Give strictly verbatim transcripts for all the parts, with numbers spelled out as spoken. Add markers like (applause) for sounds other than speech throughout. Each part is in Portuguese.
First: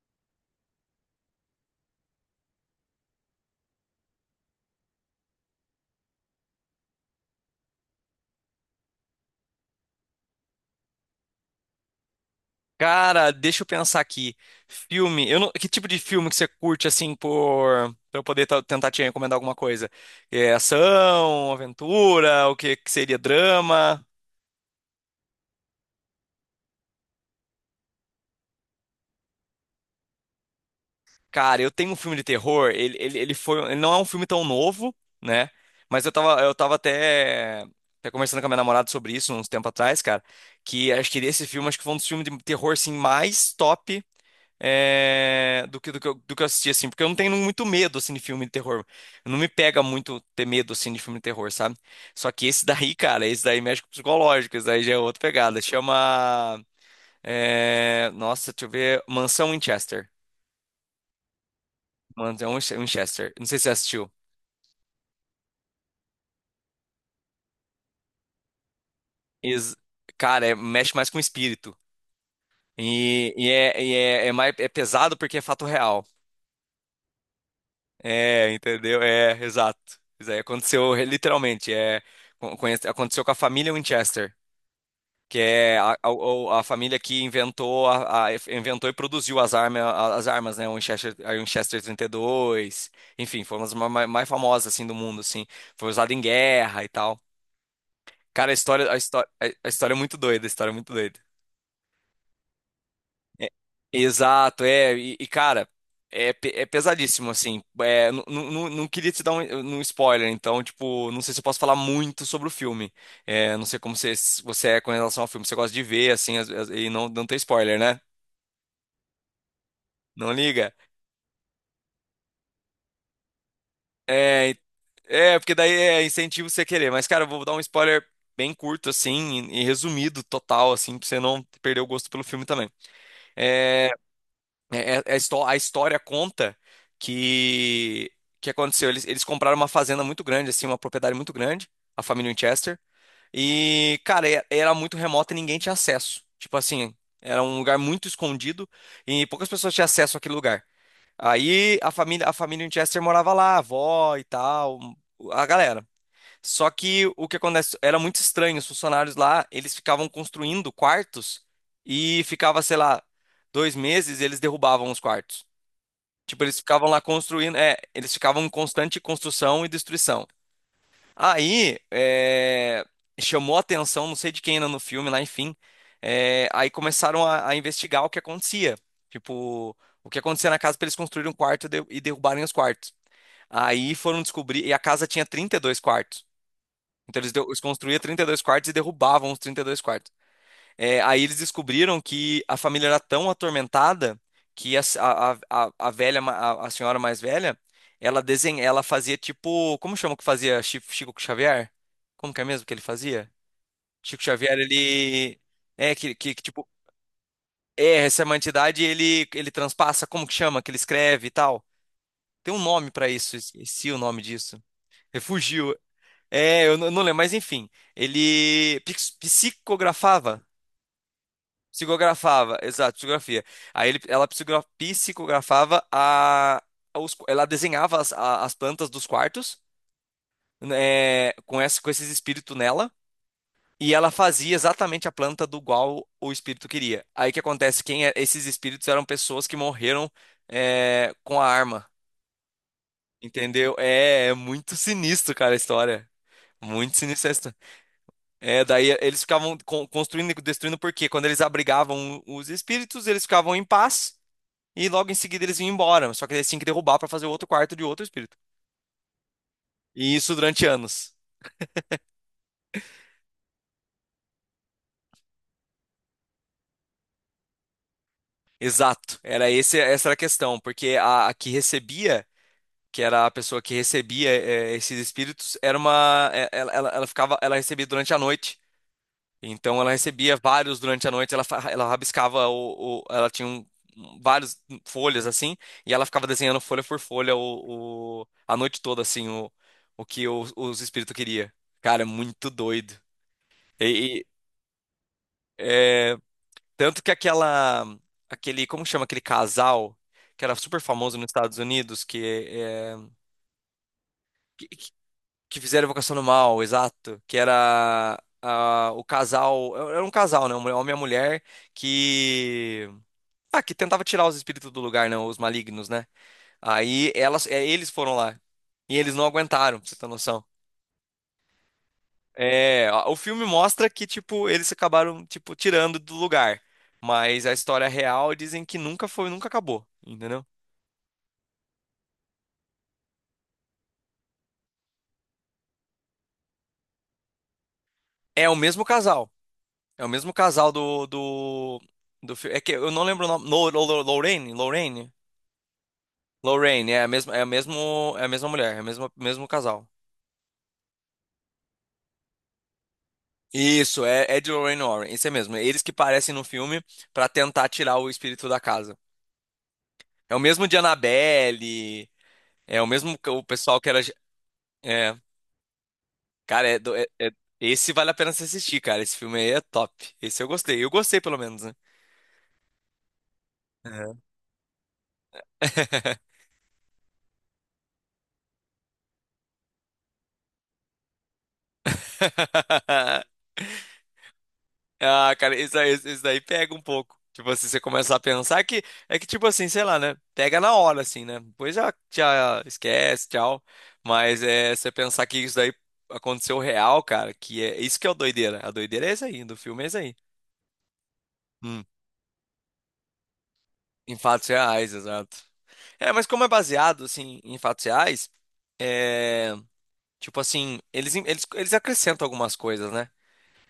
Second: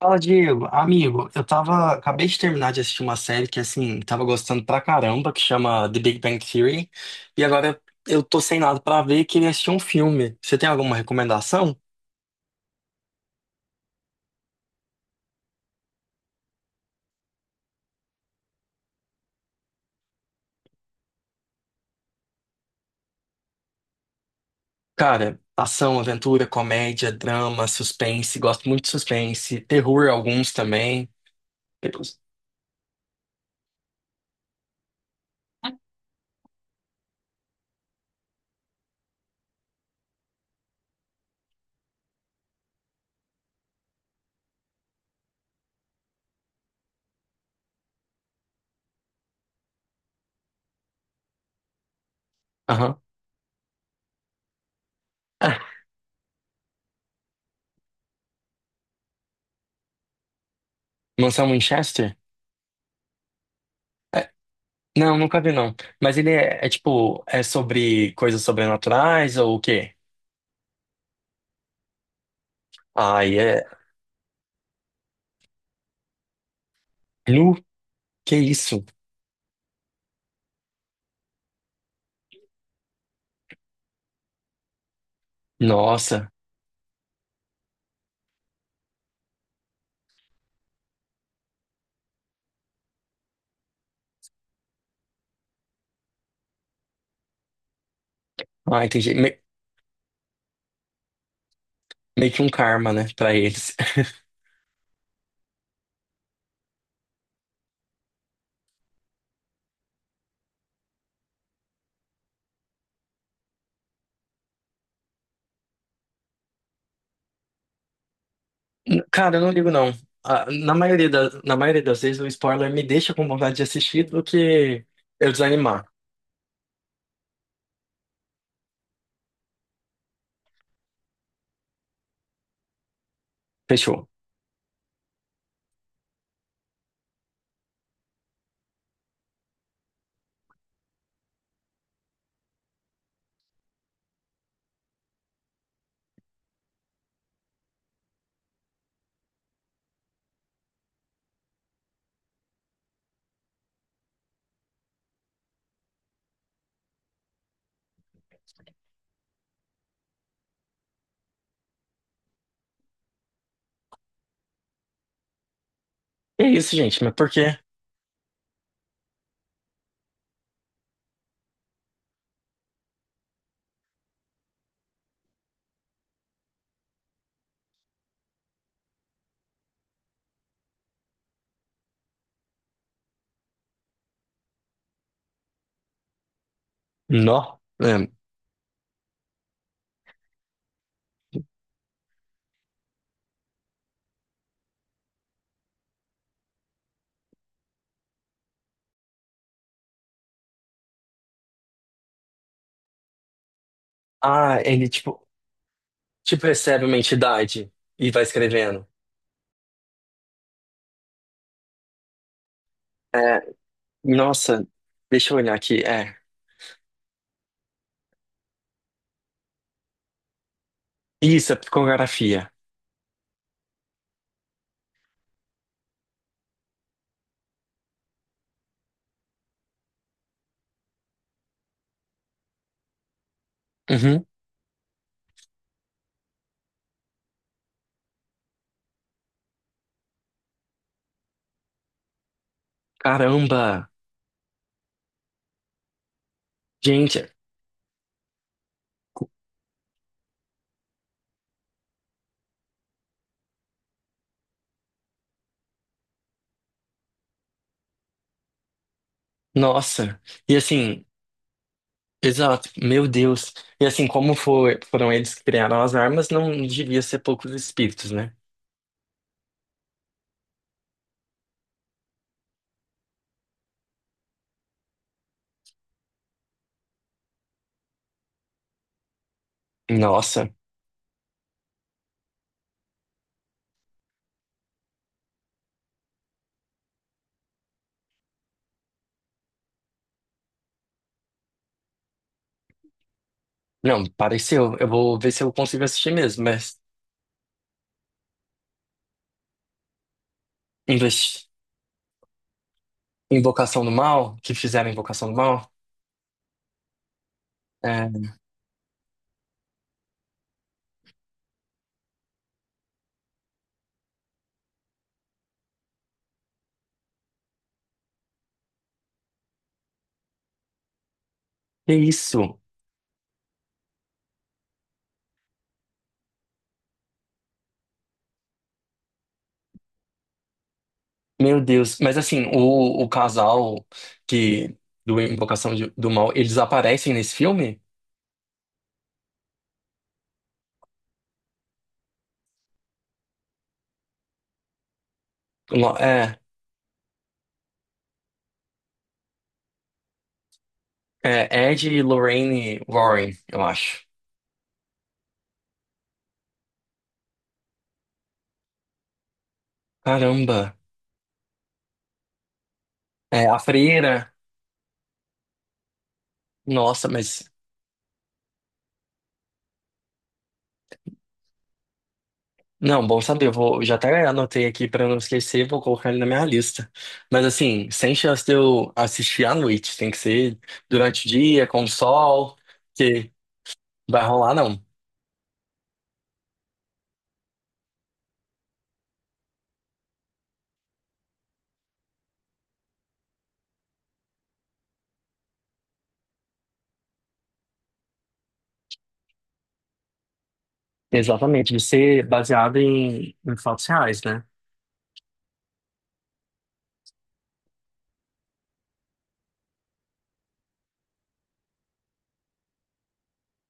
Fala, Diego. Amigo, eu tava, acabei de terminar de assistir uma série que, assim, tava gostando pra caramba, que chama The Big Bang Theory. E agora eu tô sem nada pra ver e queria assistir um filme. Você tem alguma recomendação? Cara, deixa eu pensar aqui. Filme, eu não- que tipo de filme que você curte assim por pra eu poder ta- tentar te recomendar alguma coisa? É ação, aventura, o que, que seria drama? Cara, ação, aventura, comédia, drama, suspense. Gosto muito de suspense. Terror, alguns também. Cara, eu tenho um filme de terror, ele, ele, ele foi, ele não é um filme tão novo, né? Mas eu tava, eu tava até, até conversando com a minha namorada sobre isso uns tempo atrás, cara, que acho que esse filme acho que foi um dos filmes de terror assim mais top, é, do que, do que eu, do que eu assisti, assim, porque eu não tenho muito medo, assim, de filme de terror. Não me pega muito ter medo, assim, de filme de terror, sabe? Só que esse daí, Aham. (laughs) cara, esse daí mexe com o psicológico, esse daí já é outra pegada. Ah, Chama, é, nossa, deixa eu ver, Mansão Winchester. Mansão Winchester? Mansão Winchester. Não sei se você assistiu. É, não, nunca vi, não. Mas ele é, é tipo, é sobre coisas sobrenaturais ou o Ex- quê? Cara, é- mexe mais com o espírito. E, Ai, e é. é, e é, é mais, é pesado porque é fato real. Nu? Que É, isso? entendeu? É, exato. Isso aí aconteceu re- literalmente. É, con- conhece- aconteceu com a família Winchester, que é a, a- Nossa. o- a família que inventou, a, a- inventou e produziu as armas, as armas, né? O Winchester, a Winchester trinta e dois, enfim, foram as ma- ma- mais famosas assim do mundo, assim. Foi usado em guerra e tal. Cara, a Ah, história, a entendi. história, Me- a a história é muito doida, a história é muito doida. Meio que um karma, né, pra É, eles. (laughs) exato, é, e, e, cara, é, pe- é pesadíssimo, assim, é, nu- nu- nu- não queria te dar um, um spoiler, então, tipo, não sei se eu posso falar muito sobre o filme. É, não sei como você, você é com relação ao filme, você gosta de ver, assim, as- as- e não, não ter spoiler, né? Cara, eu não ligo, não. Não Ah, liga? na maioria da, na maioria das vezes, o spoiler me deixa com vontade de assistir do É, e- que eu é, porque daí desanimar. é incentivo você querer, mas, cara, eu vou dar um spoiler bem curto, assim, e, e resumido, total, assim, pra você não perder o gosto pelo filme também. É, Fechou. É- é- é histó- a história conta que que aconteceu. Eles, eles compraram uma fazenda muito grande, assim, uma propriedade muito grande, a família Winchester. E, cara, e- era muito remota e ninguém tinha acesso. Tipo assim, era um lugar muito escondido e poucas pessoas tinham acesso àquele lugar. Aí a família, a família Winchester morava lá, a avó e tal, a galera. Só que o que acontece era muito estranho. Os funcionários lá, eles ficavam construindo quartos e ficava, sei lá, dois meses, eles derrubavam os quartos. Tipo, É eles isso, ficavam lá gente. Mas por construindo, quê? é, eles ficavam em constante construção e destruição. Aí, é, chamou a atenção, não sei de quem ainda no filme, lá, enfim. é, aí começaram a, a investigar o que acontecia. Tipo, o que acontecia na casa para eles construírem um quarto e, de- e derrubarem os quartos. Aí foram descobrir, e a casa tinha trinta e dois quartos. Então eles, deu- eles Nó. construíam É. trinta e dois quartos e derrubavam os trinta e dois quartos. É, aí eles descobriram que a família era tão atormentada que a, a, a, a velha, ma- a, a senhora mais velha, ela desenha, ela fazia tipo, como chama o que fazia Chi- Chico Xavier? Como que é mesmo que ele fazia? Chico Xavier, Ah, ele, tipo, ele é que, que, que, tipo, tipo, recebe uma entidade é e essa vai é uma entidade, escrevendo. ele ele transpassa, como que chama, que ele escreve e tal. Tem um nome pra isso, É, esqueci o nome disso. nossa, deixa eu olhar Refugiu? aqui. É. É, eu não não lembro, mas enfim, ele pix- psicografava. Isso, é psicografia. Psicografava, exato, psicografia. Aí ele, ela psicogra- psicografava a, os- ela desenhava as, a- as plantas dos quartos, né, com, esse, com esses espíritos nela, e ela Uhum. fazia exatamente a planta do qual o espírito queria. Aí o que acontece? Quem é- esses espíritos eram pessoas que morreram é, com a arma, entendeu? Caramba! É, é muito sinistro, cara, a história. Muito sinistro a Gente, história. É, daí eles ficavam con- construindo e destruindo, porque quando eles abrigavam os espíritos, eles ficavam em paz. E logo em seguida eles vinham embora, só que eles tinham que derrubar para fazer outro quarto de outro espírito. E nossa. isso E durante assim, anos. exato, meu Deus. E assim, como foi, foram eles que criaram as armas, não devia ser poucos espíritos, né? Exato, era esse, essa era a questão, porque a, a que recebia, que era a pessoa que recebia eh, esses espíritos, era uma, eh, ela, ela, ela ficava, ela recebia durante a noite. Então ela recebia Nossa, vários durante a noite, ela, fa- ela rabiscava o, o- ela tinha um, um- várias folhas assim, e ela ficava desenhando folha por folha o, o- a noite toda assim o, o que o- os espíritos queria. Cara, é muito doido. não, E, pareceu. Eu vou ver se eu consigo assistir É, mesmo, mas tanto que aquela, aquele, como chama aquele casal que era super famoso nos investi- Estados Unidos, que, é, Invocação do Mal, que que, fizeram que- Invocação do que Mal, fizeram Invocação do Mal, exato, que é, era ah, o casal, era um casal, né, um homem e uma mulher que ah, que tentava tirar os espíritos do lugar, né, os malignos, né? Aí elas, é, eles foram lá e eles não aguentaram, pra você ter noção. que isso? É, a- o filme mostra que, tipo, eles acabaram, tipo, tirando do lugar. Mas a história real dizem que nunca foi, nunca acabou, entendeu? Meu Deus. Mas assim, o, o casal que do Invocação de- do Mal, eles aparecem nesse filme? É o mesmo casal. É o mesmo casal do, do, do filme. É que eu não lembro o nome. Lo- Lo- Lo- Lorraine? Lorraine? Lo- É, Lorraine, é a mesma, é a mesmo, é a mesma mulher, é o mesmo, mesmo casal. é Ed e Lorraine Warren, eu Isso, acho. é, é de Lorraine Warren, isso é mesmo. Eles que parecem no filme pra tentar tirar o espírito da casa. É o mesmo de Caramba. Annabelle, é o mesmo que o É, a pessoal que era. freira. é, Cara, é, do- é- Nossa, é- mas esse vale a pena se assistir, cara. Esse filme aí é top. Esse eu gostei. Eu gostei, pelo menos, né? não, bom saber. Eu vou, já até anotei aqui pra eu não esquecer, vou colocar É. ele na minha lista. Mas assim, sem chance de eu assistir à noite, tem que ser durante o dia, com o sol, que (laughs) vai rolar, não. Ah, cara, isso, aí- isso daí pega um pouco. Tipo assim, você começa a pensar que é que, tipo assim, sei lá, né? Pega na hora, assim, né? Depois já, já esquece, tchau. Mas é você pensar que isso daí aconteceu real, cara, que é isso que é o doideira. A doideira é isso aí, do filme é isso aí. Exatamente, de Hum, ser baseado em, em fatos Em reais, né? fatos reais, exato. É, mas como é baseado, assim, em fatos reais, é. Tipo assim, eles, eles, eles acrescentam algumas coisas, né?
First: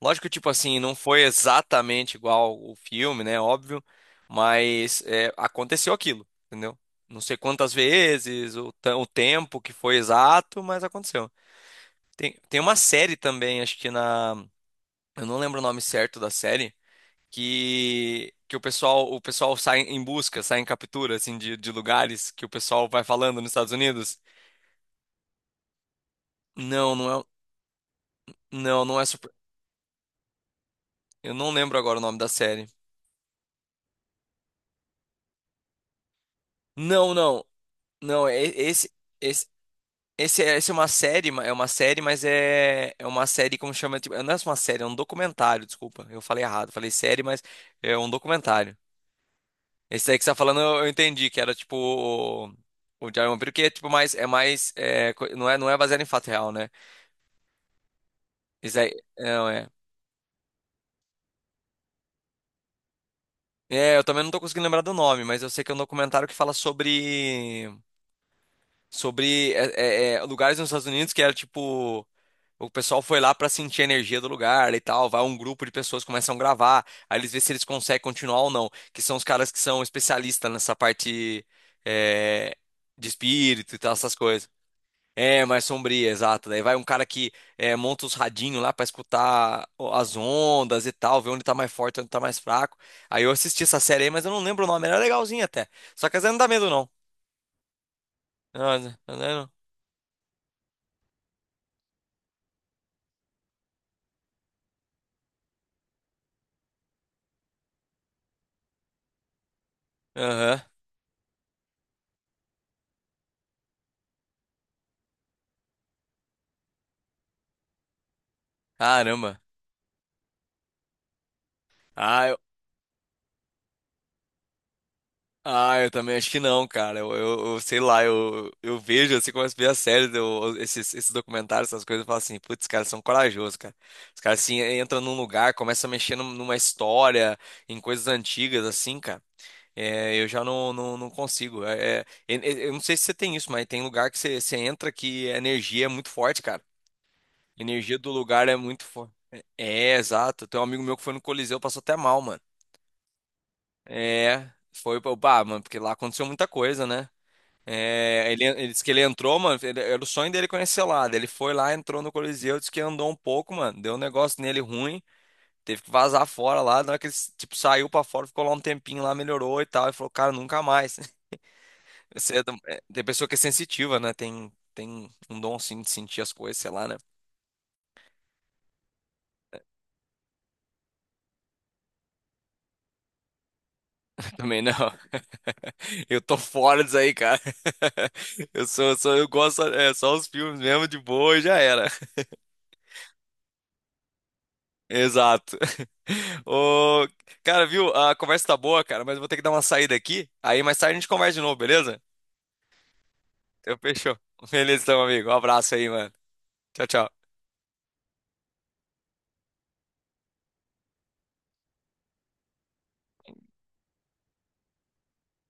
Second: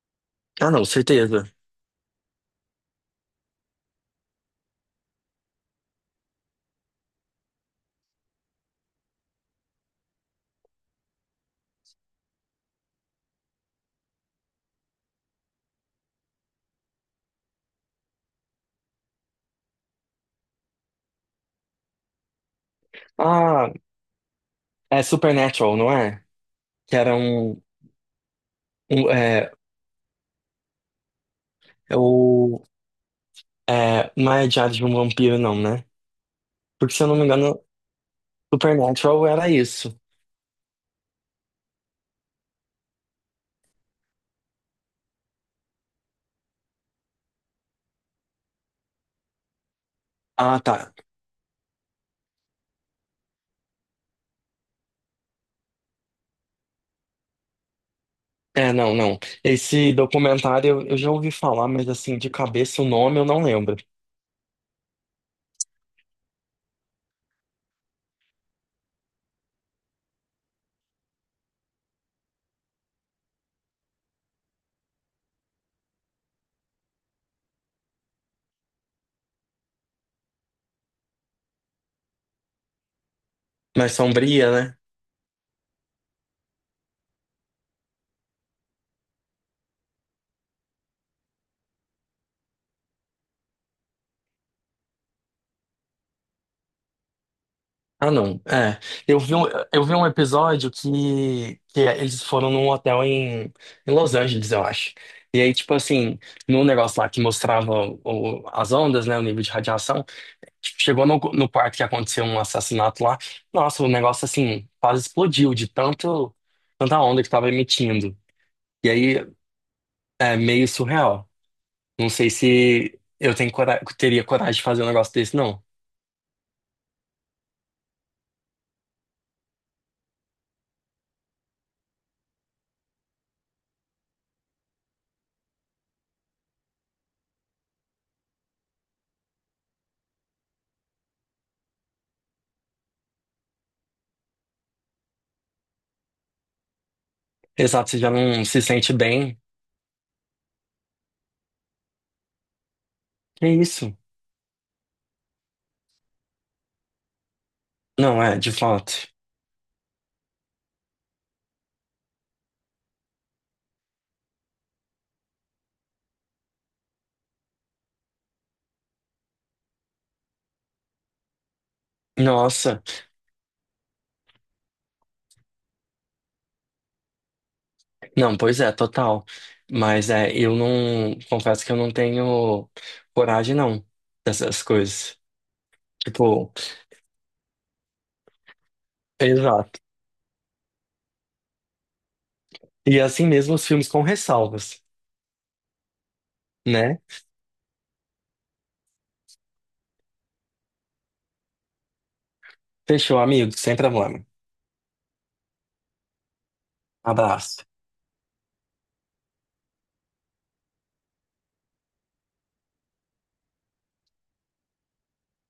Lógico que, tipo Ah, assim, não, não foi certeza. exatamente igual o filme, né? Óbvio, mas é, aconteceu aquilo, entendeu? Não sei quantas vezes, o, ta- o tempo que foi exato, mas aconteceu. Tem, tem uma série também, acho que na. Eu não lembro o nome certo da série, que, que o pessoal, o pessoal sai em busca, sai em captura, assim, de, de lugares que o pessoal vai falando nos Ah, Estados Unidos. é Supernatural, não é? Não, Que não era é. um, Não, não é um super. é, Eu não lembro é agora o nome da o, série. é, não é Diário de um Vampiro, não, né? Porque se eu Não, não me não, engano, não. é- Esse, Supernatural esse, era isso. esse, essa é uma série, ma- é uma série, mas é, é uma série como chama, tipo, não é uma série, é um documentário. Desculpa, eu falei errado, falei série, mas é um documentário. Esse daí que você tá falando, Ah, tá. eu, eu entendi que era tipo o, o Diário de um Vampiro, que é tipo mais, é mais, é, co- não é, não é baseado em fato real, né? É, Esse não, daí, não. não é. Esse documentário eu eu já ouvi falar, mas assim, de cabeça o nome eu não lembro. É, eu também não tô conseguindo lembrar do nome, mas eu sei que é um documentário que fala sobre sobre é, é, é, lugares nos Estados Unidos que era tipo. O pessoal foi lá para sentir a energia do lugar e tal. Vai um grupo de pessoas, começam a gravar. Aí eles vê se eles conseguem continuar ou não. Que são os caras que são especialistas nessa parte é, de espírito e tal, Mas essas coisas. Sombria, né? É, mais sombria, exato. Daí vai um cara que é, monta os radinhos lá para escutar o- as ondas e tal, ver onde tá mais forte, onde tá mais fraco. Aí eu assisti essa série aí, mas eu não lembro o nome. Era legalzinha até. Só que às vezes não dá medo, não. Ah, não. Não, É. às vezes Eu vi um, não. eu vi um episódio que, que eles foram num hotel em, em Los Angeles, eu acho. E aí, tipo assim, no negócio lá que mostrava o- as ondas, né? O nível de radiação. Aham. Tipo, chegou no, no quarto que aconteceu um assassinato lá. Nossa, o negócio assim, quase explodiu de tanto, tanta onda que tava emitindo. E aí, Caramba. é meio surreal. Não sei Ah, se eu tenho cora- teria coragem de fazer um negócio desse, não. Ah, eu também acho que não, cara. Eu, eu, eu sei lá, eu, eu vejo, assim, começo a ver as séries, eu, esses, esses documentários, essas coisas, eu falo assim, putz, os caras são corajosos, cara. Os caras, assim, entram num lugar, começam a mexer num- numa história, em coisas antigas, assim, cara. É, eu já não, não, não consigo. É, é, eu eu não sei se você tem isso, mas tem lugar que você, você entra que a energia é muito forte, cara. A Exato, energia você já do não lugar é se muito sente forte. bem. É, é, exato. Tem um amigo meu que foi no Coliseu, passou até mal, mano. Que isso? É, foi, pá, mano, porque lá aconteceu muita coisa, né? Não, É, é, ele, de ele disse que ele fato. entrou, mano. ele- era o sonho dele conhecer lá. Daí ele foi lá, entrou no Coliseu, disse que andou um pouco, mano. Deu um negócio nele ruim. Teve que vazar fora lá. Na hora que ele, tipo, saiu pra fora, ficou lá um tempinho lá, melhorou e tal. E falou, cara, nunca mais. (laughs) Você é do- é, Nossa. tem pessoa que é sensitiva, né? Tem, tem um dom assim de sentir as coisas, sei lá, né? Não, pois é, total. Mas é, eu não. Confesso que eu não tenho coragem, não, (laughs) Também dessas não. coisas. (laughs) Eu tô Tipo, fora disso aí, cara. (laughs) Eu sou, eu sou, eu gosto, exato. é, só os filmes mesmo de boa e já era. E assim mesmo os filmes com ressalvas, Exato. (laughs) né? Ô, cara, viu? A conversa tá boa, cara, mas eu vou ter que dar uma saída aqui. Aí mais tarde a gente conversa de novo, beleza? Fechou, amigo. Sem Então, fechou. problema. (laughs) Beleza, então, amigo. Um abraço aí, mano. Tchau, tchau. Abraço.